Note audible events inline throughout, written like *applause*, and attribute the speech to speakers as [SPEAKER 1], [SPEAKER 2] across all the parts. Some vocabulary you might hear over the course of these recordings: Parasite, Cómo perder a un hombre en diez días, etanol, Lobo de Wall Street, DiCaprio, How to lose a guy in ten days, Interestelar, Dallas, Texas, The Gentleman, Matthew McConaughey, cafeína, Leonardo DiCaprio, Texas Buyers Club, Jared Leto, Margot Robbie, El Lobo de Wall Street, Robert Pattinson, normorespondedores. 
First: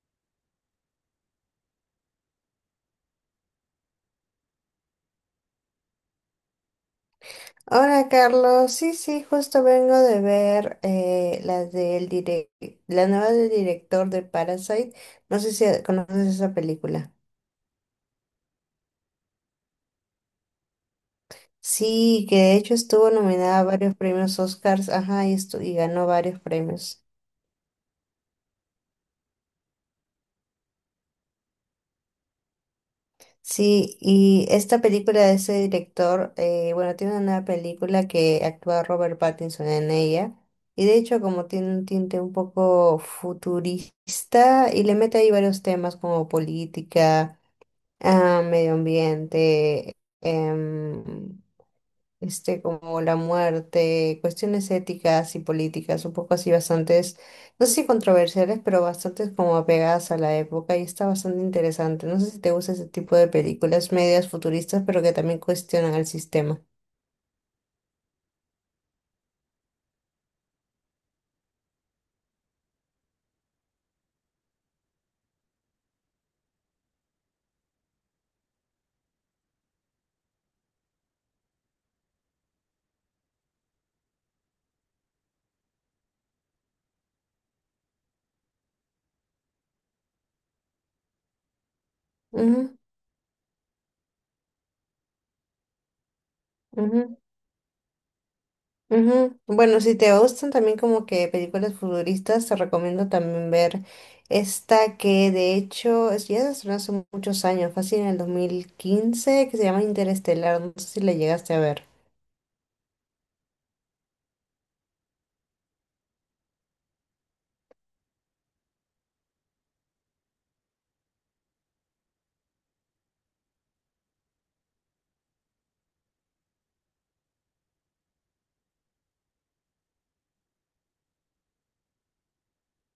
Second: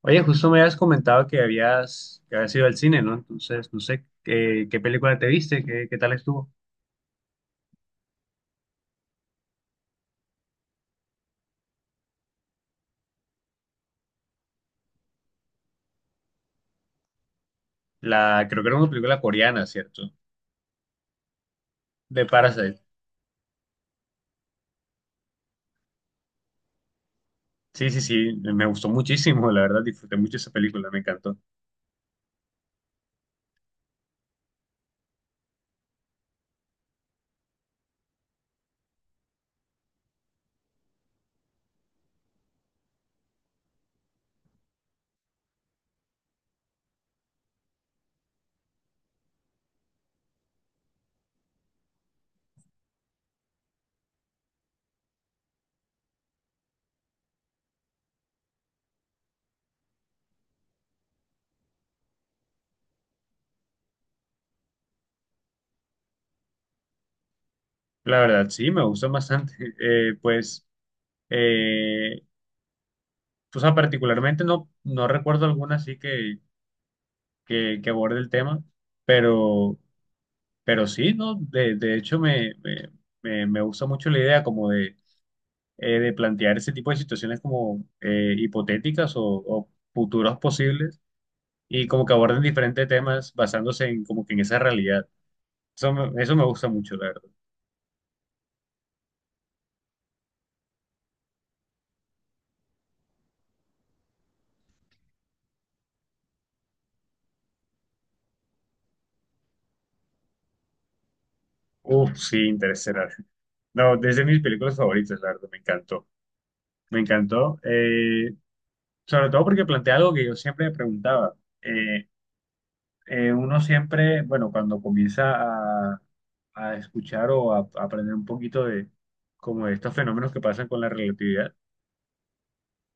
[SPEAKER 1] Oye, justo me habías comentado que habías ido al cine, ¿no? Entonces, no sé qué película te viste, qué tal estuvo.
[SPEAKER 2] Hola Carlos, sí, sí, justo vengo de ver la nueva del director de Parasite. No sé si conoces esa película.
[SPEAKER 1] La, creo que era una película coreana, ¿cierto? De
[SPEAKER 2] Sí, que de hecho
[SPEAKER 1] Parasite.
[SPEAKER 2] estuvo nominada a varios premios Oscars, ajá, y ganó varios premios.
[SPEAKER 1] Sí, sí, sí, me gustó muchísimo, la verdad, disfruté mucho esa película, me encantó.
[SPEAKER 2] Sí, y esta película de ese director, bueno, tiene una nueva película que actúa Robert Pattinson en ella. Y de hecho, como tiene un tinte un poco futurista, y le mete ahí varios temas como política, medio ambiente, este, como la muerte, cuestiones éticas y políticas, un poco así bastantes, no sé si controversiales, pero bastantes como apegadas a la época y está bastante interesante. No sé si te gusta ese tipo de películas medias futuristas, pero que también cuestionan el sistema.
[SPEAKER 1] La verdad, sí, me gustó bastante. *laughs* Eh, pues, eh, o sea, particularmente no recuerdo alguna así que aborde el tema, pero, pero sí, ¿no? De hecho, me gusta mucho la idea como de plantear ese tipo de situaciones como hipotéticas o futuros posibles y como que aborden
[SPEAKER 2] Ujú,
[SPEAKER 1] diferentes temas basándose en como que en esa realidad. Eso me gusta mucho, la
[SPEAKER 2] ujú.
[SPEAKER 1] verdad.
[SPEAKER 2] Ujú. Bueno, si te gustan también como que películas futuristas, te recomiendo también ver esta que de hecho es, ya se estrenó hace muchos años, fácil en el 2015 que se llama Interestelar, no sé si la llegaste a ver.
[SPEAKER 1] Uf, sí, Interestelar. No, desde mis películas favoritas, la verdad, me encantó. Me encantó, sobre todo porque plantea algo que yo siempre me preguntaba. Eh, Uno siempre, bueno, cuando comienza a, a escuchar o a aprender un poquito de como de estos fenómenos que pasan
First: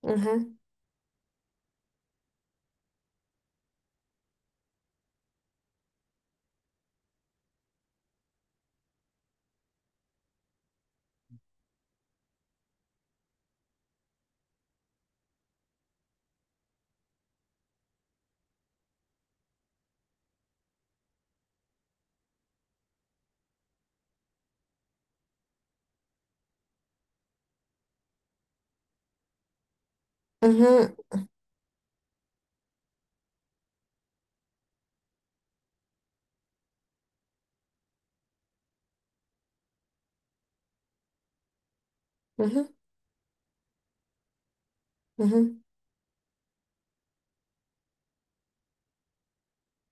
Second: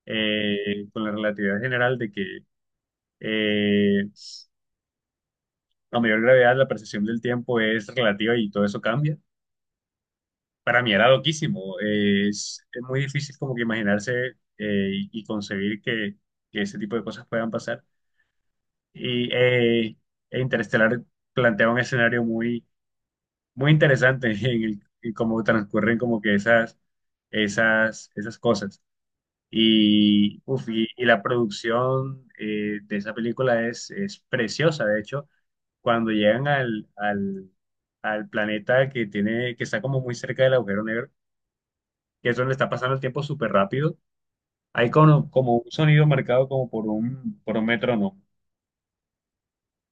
[SPEAKER 2] Ajá,
[SPEAKER 1] con la relatividad general de que eh, a mayor gravedad la percepción del tiempo es relativa y todo eso cambia. Para mí era loquísimo. Es muy difícil como que imaginarse y concebir que ese tipo de cosas puedan pasar. Y eh, e Interestelar plantea un escenario muy interesante *laughs* en en cómo transcurren como que esas cosas.
[SPEAKER 2] ajá,
[SPEAKER 1] Y la producción de esa película es preciosa. De hecho, cuando llegan al planeta que tiene, que está como muy cerca del agujero negro, que eso le está
[SPEAKER 2] ajá,
[SPEAKER 1] pasando el tiempo súper rápido, hay
[SPEAKER 2] ajá.
[SPEAKER 1] como un sonido marcado como por por un metrónomo.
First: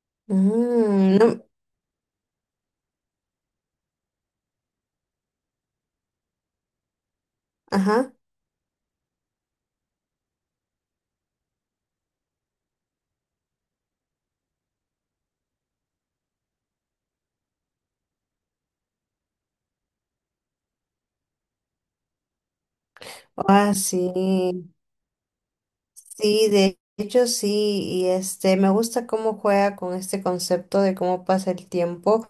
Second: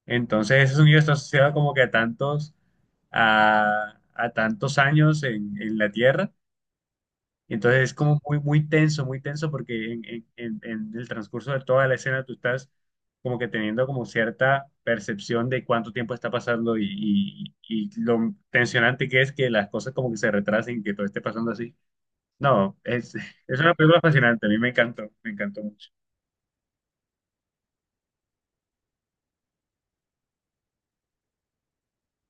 [SPEAKER 1] Entonces ese sonido está
[SPEAKER 2] Mm, no,
[SPEAKER 1] asociado como que a a tantos años en la Tierra. Y entonces es
[SPEAKER 2] ajá.
[SPEAKER 1] como muy tenso porque en el transcurso de toda la escena tú estás como que teniendo como cierta percepción de cuánto tiempo está pasando y lo tensionante que es que las cosas como que se retrasen y que todo esté pasando así. No, es, *laughs* es
[SPEAKER 2] Ah,
[SPEAKER 1] una película fascinante, a mí
[SPEAKER 2] sí.
[SPEAKER 1] me encantó mucho.
[SPEAKER 2] Sí, de hecho sí. Y este, me gusta cómo juega con este concepto de cómo pasa el tiempo,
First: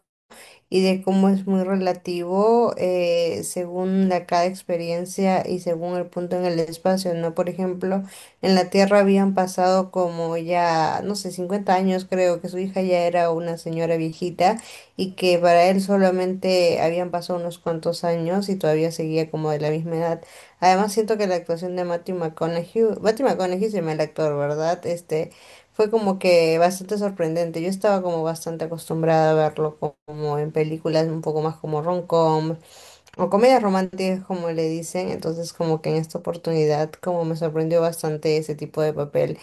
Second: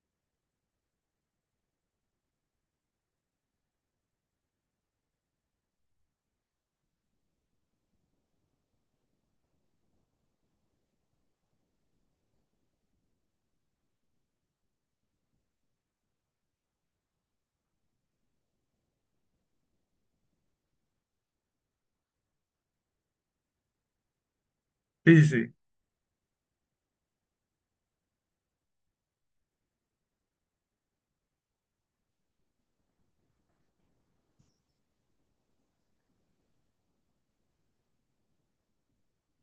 [SPEAKER 2] y de cómo es muy relativo, según la cada experiencia y según el punto en el espacio, ¿no? Por ejemplo, en la Tierra habían pasado como ya, no sé, 50 años, creo que su hija ya era una señora viejita y que para él solamente habían pasado unos cuantos años y todavía seguía como de la misma edad. Además siento que la actuación de Matthew McConaughey, Matthew McConaughey se llama el actor, ¿verdad?
[SPEAKER 1] Sí, sí,
[SPEAKER 2] Este,
[SPEAKER 1] sí.
[SPEAKER 2] fue como que bastante sorprendente. Yo estaba como bastante acostumbrada a verlo como en películas un poco más como rom-com o comedias románticas como le dicen. Entonces como que en esta oportunidad como me sorprendió bastante ese tipo de papel.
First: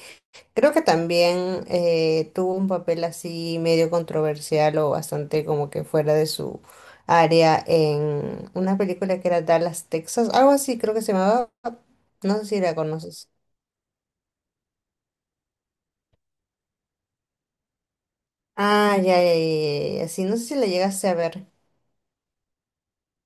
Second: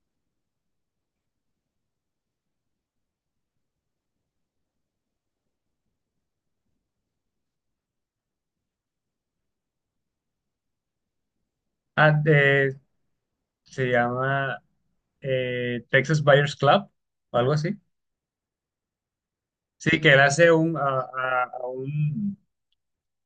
[SPEAKER 2] Creo que también tuvo un papel así medio controversial o bastante como que fuera de su área en una película que era Dallas, Texas. Algo así creo que se llamaba.
[SPEAKER 1] Ah,
[SPEAKER 2] No sé si
[SPEAKER 1] eh,
[SPEAKER 2] la conoces.
[SPEAKER 1] se llama Texas Buyers Club o algo así.
[SPEAKER 2] Ah, ya, ya, ya, ya,
[SPEAKER 1] Sí,
[SPEAKER 2] ya,
[SPEAKER 1] que él
[SPEAKER 2] sí, no sé
[SPEAKER 1] hace
[SPEAKER 2] si la llegaste a ver.
[SPEAKER 1] a un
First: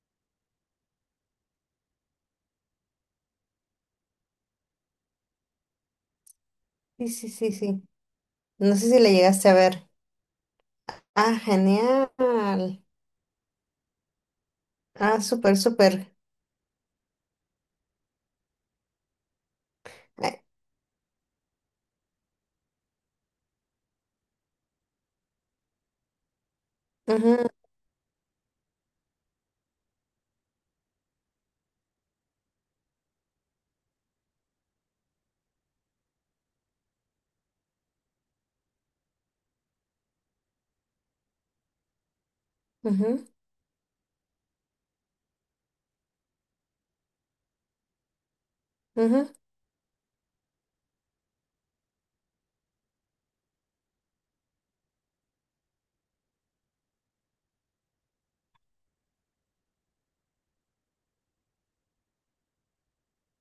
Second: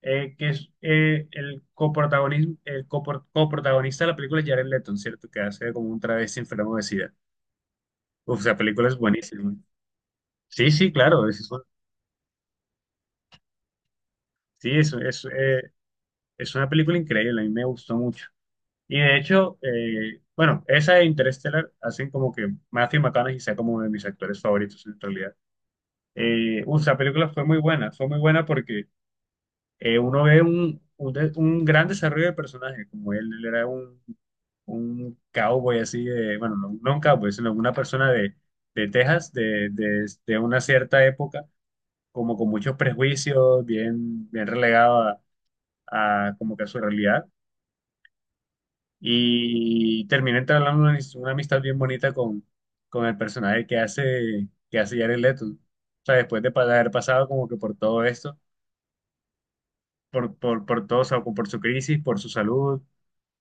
[SPEAKER 1] que es el coprotagonista de la película es Jared Leto, ¿cierto? Que hace como un travesti enfermo de
[SPEAKER 2] Sí,
[SPEAKER 1] SIDA.
[SPEAKER 2] sí, sí, sí.
[SPEAKER 1] Uf, esa
[SPEAKER 2] No
[SPEAKER 1] película
[SPEAKER 2] sé
[SPEAKER 1] es
[SPEAKER 2] si la llegaste a
[SPEAKER 1] buenísima.
[SPEAKER 2] ver.
[SPEAKER 1] Sí, sí, claro,
[SPEAKER 2] Ah,
[SPEAKER 1] es un-
[SPEAKER 2] genial.
[SPEAKER 1] sí,
[SPEAKER 2] Ah, súper, súper.
[SPEAKER 1] es una película increíble, a mí me gustó mucho. Y de hecho,
[SPEAKER 2] Ay,
[SPEAKER 1] esa de Interstellar hacen como que Matthew McConaughey sea como uno de mis actores favoritos en realidad. Esa película
[SPEAKER 2] ujú,
[SPEAKER 1] fue muy buena porque uno ve un gran desarrollo de personaje, como él era un cowboy así, de, bueno, no un cowboy, sino una persona de Texas, de una cierta época, como con muchos
[SPEAKER 2] ujú,
[SPEAKER 1] prejuicios, bien relegado a como que a su realidad,
[SPEAKER 2] ujú,
[SPEAKER 1] y termina entablando una amistad bien bonita con el personaje que que hace Jared Leto. O sea, después de haber pasado como que por todo esto, por todo, o sea, por su crisis, por su salud,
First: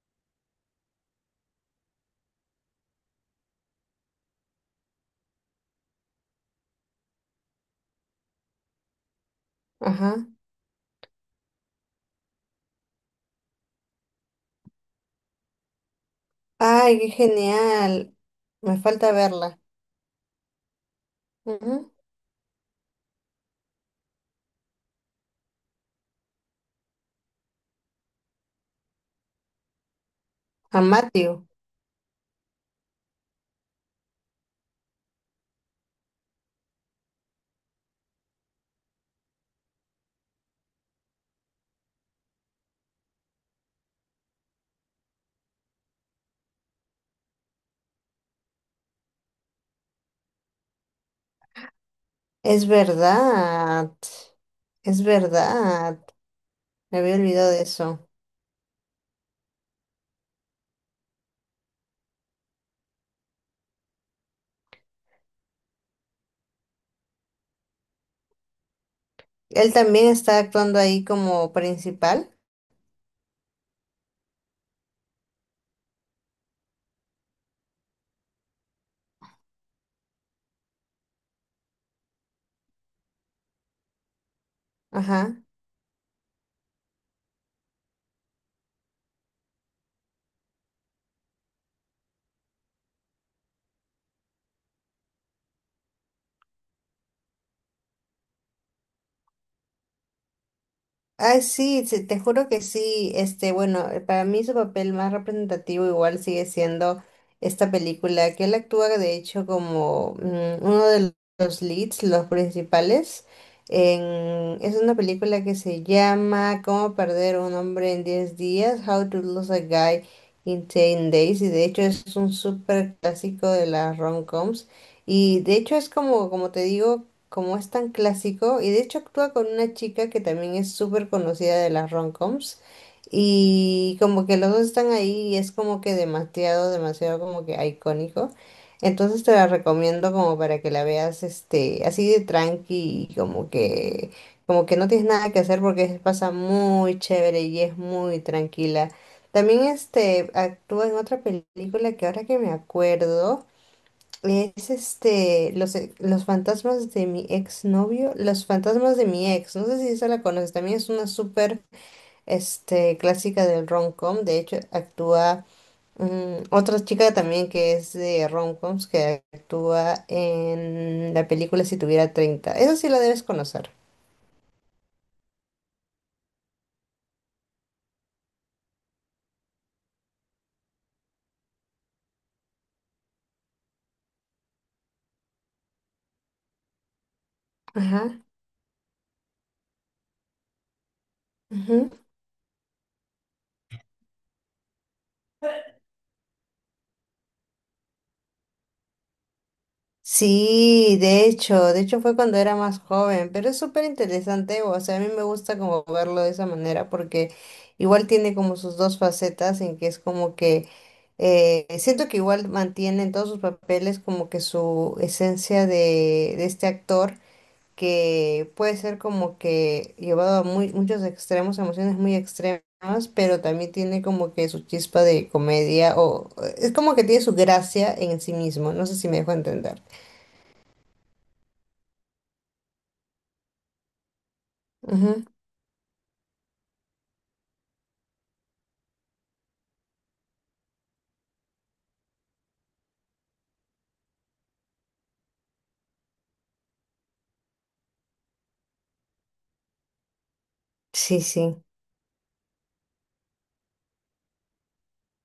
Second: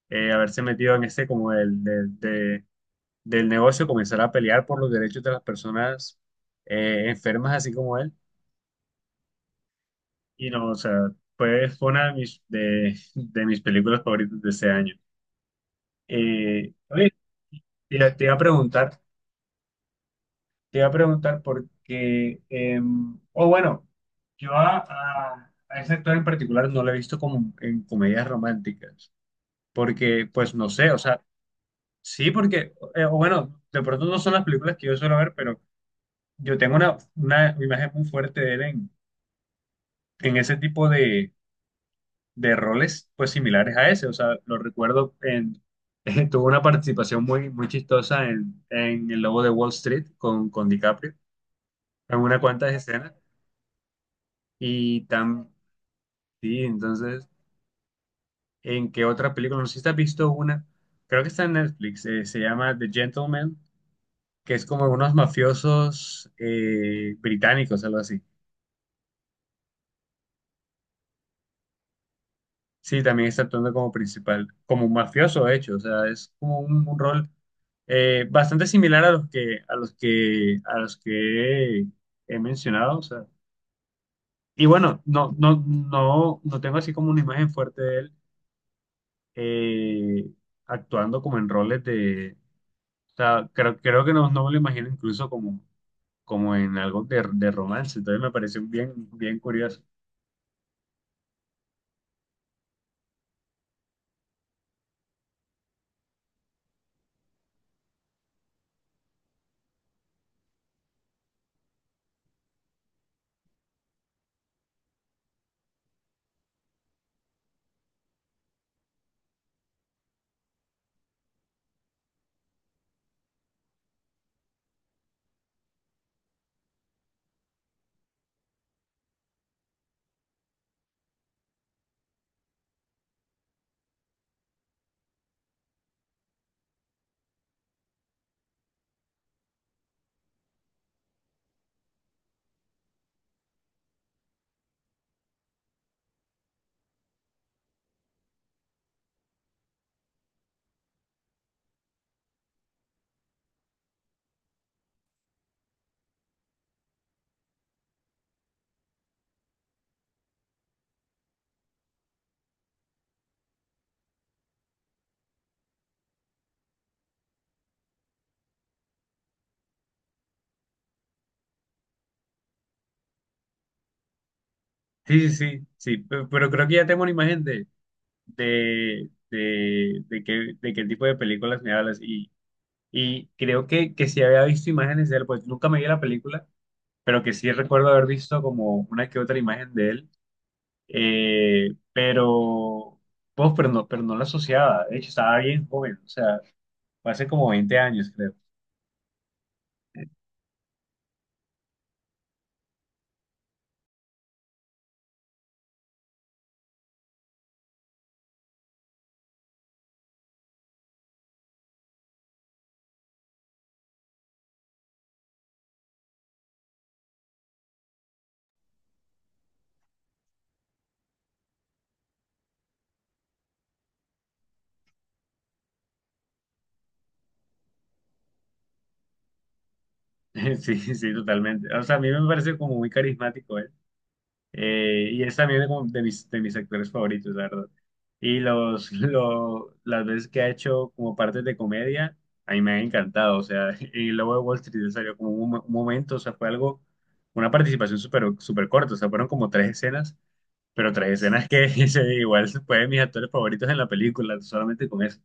[SPEAKER 1] haberse metido en este como del negocio, comenzar a pelear por los derechos de las personas enfermas, así como él.
[SPEAKER 2] ajá.
[SPEAKER 1] Y no, o sea, fue una de de mis películas favoritas de ese año.
[SPEAKER 2] Ay, qué
[SPEAKER 1] Oye,
[SPEAKER 2] genial.
[SPEAKER 1] te iba a
[SPEAKER 2] Me
[SPEAKER 1] preguntar,
[SPEAKER 2] falta verla.
[SPEAKER 1] te iba a preguntar
[SPEAKER 2] Ujú.
[SPEAKER 1] porque, yo a ese actor en particular no lo he visto como en comedias románticas, porque pues no
[SPEAKER 2] A
[SPEAKER 1] sé, o sea,
[SPEAKER 2] Matthew.
[SPEAKER 1] Sí, porque, de pronto no son las películas que yo suelo ver, pero yo tengo una imagen muy fuerte de él en ese tipo de roles, pues similares a ese. O sea, lo recuerdo en, *laughs* tuvo una participación muy chistosa en El Lobo de Wall Street con DiCaprio, en una
[SPEAKER 2] Es
[SPEAKER 1] cuantas escenas.
[SPEAKER 2] verdad. Es
[SPEAKER 1] Y tan,
[SPEAKER 2] verdad.
[SPEAKER 1] sí,
[SPEAKER 2] Me había
[SPEAKER 1] entonces,
[SPEAKER 2] olvidado de eso.
[SPEAKER 1] ¿En qué otra película? No sé si te has visto una, creo que está en Netflix, se llama The Gentleman, que es como unos mafiosos británicos, algo así.
[SPEAKER 2] Él también está actuando ahí como principal.
[SPEAKER 1] Sí, también está actuando como principal, como un mafioso, de hecho. O sea, es como un rol bastante similar a a los que he mencionado. O sea. Y bueno,
[SPEAKER 2] Ajá.
[SPEAKER 1] no tengo así como una imagen fuerte de él eh, actuando como en roles de. O sea, creo que no, no me lo imagino incluso como, como en algo de romance. Entonces me pareció bien curioso.
[SPEAKER 2] Ay, sí, sí, te juro que sí. Este, bueno, para mí su papel más representativo igual sigue siendo esta película, que él actúa de hecho como uno de los leads, los principales. Es una película que se llama Cómo perder a un hombre en 10 días, How to lose a guy in ten days, y de hecho es un súper clásico de las rom-coms. Y de hecho es como, como te digo, como es tan clásico, y de hecho actúa con una chica que también es súper conocida de las rom-coms, y como que los dos están ahí y es como que demasiado, demasiado como que icónico. Entonces te la recomiendo como para que la veas este, así de tranqui y como que no tienes nada que hacer porque se pasa muy chévere y es muy tranquila. También este actúa en otra película que ahora que me acuerdo. Es este, los fantasmas de mi exnovio, los fantasmas de mi ex, no sé si esa la conoces, también es una súper este, clásica del rom-com, de hecho actúa otra chica también que es de rom-coms que actúa en la película Si tuviera 30, esa sí la debes conocer.
[SPEAKER 1] Pero creo que ya tengo una imagen de, de qué tipo de películas me hablas. Y creo que sí había visto imágenes de él, pues nunca me vi la película, pero que sí recuerdo haber
[SPEAKER 2] Ajá.
[SPEAKER 1] visto como una que otra imagen de él. Eh, pero, pero no la asociaba. De hecho, estaba bien joven, o sea, fue hace como 20 años, creo.
[SPEAKER 2] Sí, de hecho fue cuando era más joven, pero es súper interesante, o sea, a mí me gusta como verlo de esa manera porque igual tiene como sus dos facetas en que es como que siento que igual mantiene en todos sus papeles como que su esencia de este actor, que puede ser como que llevado a muy, muchos extremos, emociones muy extremas, pero también tiene como que su chispa de comedia o es como que tiene su gracia en sí mismo, no sé si me dejo entender.
[SPEAKER 1] *laughs* Sí, sí, totalmente. O sea, a mí me parece como muy carismático. Y es también de mis actores favoritos, la verdad. *laughs* Las veces que ha hecho como partes de comedia, a mí me ha encantado. O sea, *laughs* y luego de Wall Street salió como un momento, o sea, fue algo, una participación súper súper corta. O sea, fueron como 3 escenas, pero tres
[SPEAKER 2] Sí,
[SPEAKER 1] escenas
[SPEAKER 2] sí,
[SPEAKER 1] que *laughs* igual fue de mis actores favoritos en la película, solamente con eso.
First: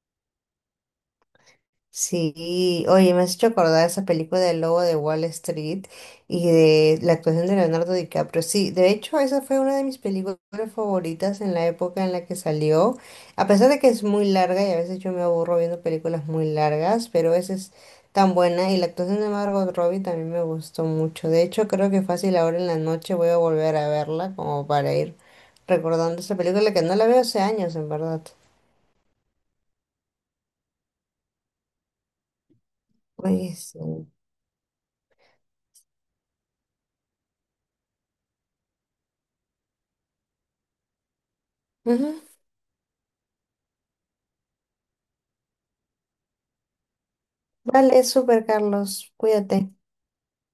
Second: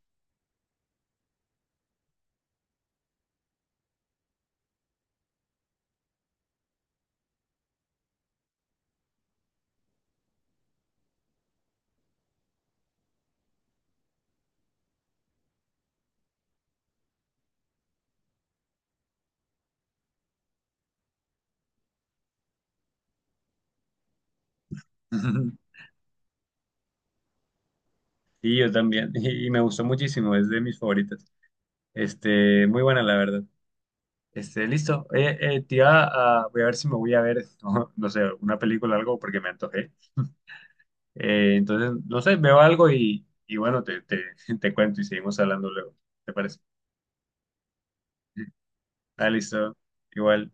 [SPEAKER 2] sí. Oye, me has hecho acordar esa película del Lobo de Wall Street y de la actuación de Leonardo DiCaprio. Sí, de hecho, esa fue una de mis películas favoritas en la época en la que salió. A pesar de que es muy larga y a veces yo me aburro viendo películas muy largas, pero esa es tan buena y la actuación de Margot Robbie también me gustó mucho. De hecho, creo que fácil ahora en la noche voy a volver a verla como para ir
[SPEAKER 1] *laughs*
[SPEAKER 2] recordando esa película que no la veo hace años, en verdad.
[SPEAKER 1] Y yo también, y me gustó muchísimo, es de mis favoritas. Este, muy buena, la verdad.
[SPEAKER 2] Oye, sí.
[SPEAKER 1] Este, listo. Voy a ver si me voy a ver, *laughs* no, no sé, una película o algo porque me antojé. Entonces, no
[SPEAKER 2] Ujú.
[SPEAKER 1] sé, veo algo y bueno, *laughs* te cuento y seguimos hablando luego. ¿Te parece?
[SPEAKER 2] Vale, súper,
[SPEAKER 1] *laughs*
[SPEAKER 2] Carlos.
[SPEAKER 1] Ah,
[SPEAKER 2] Cuídate.
[SPEAKER 1] listo. Igual.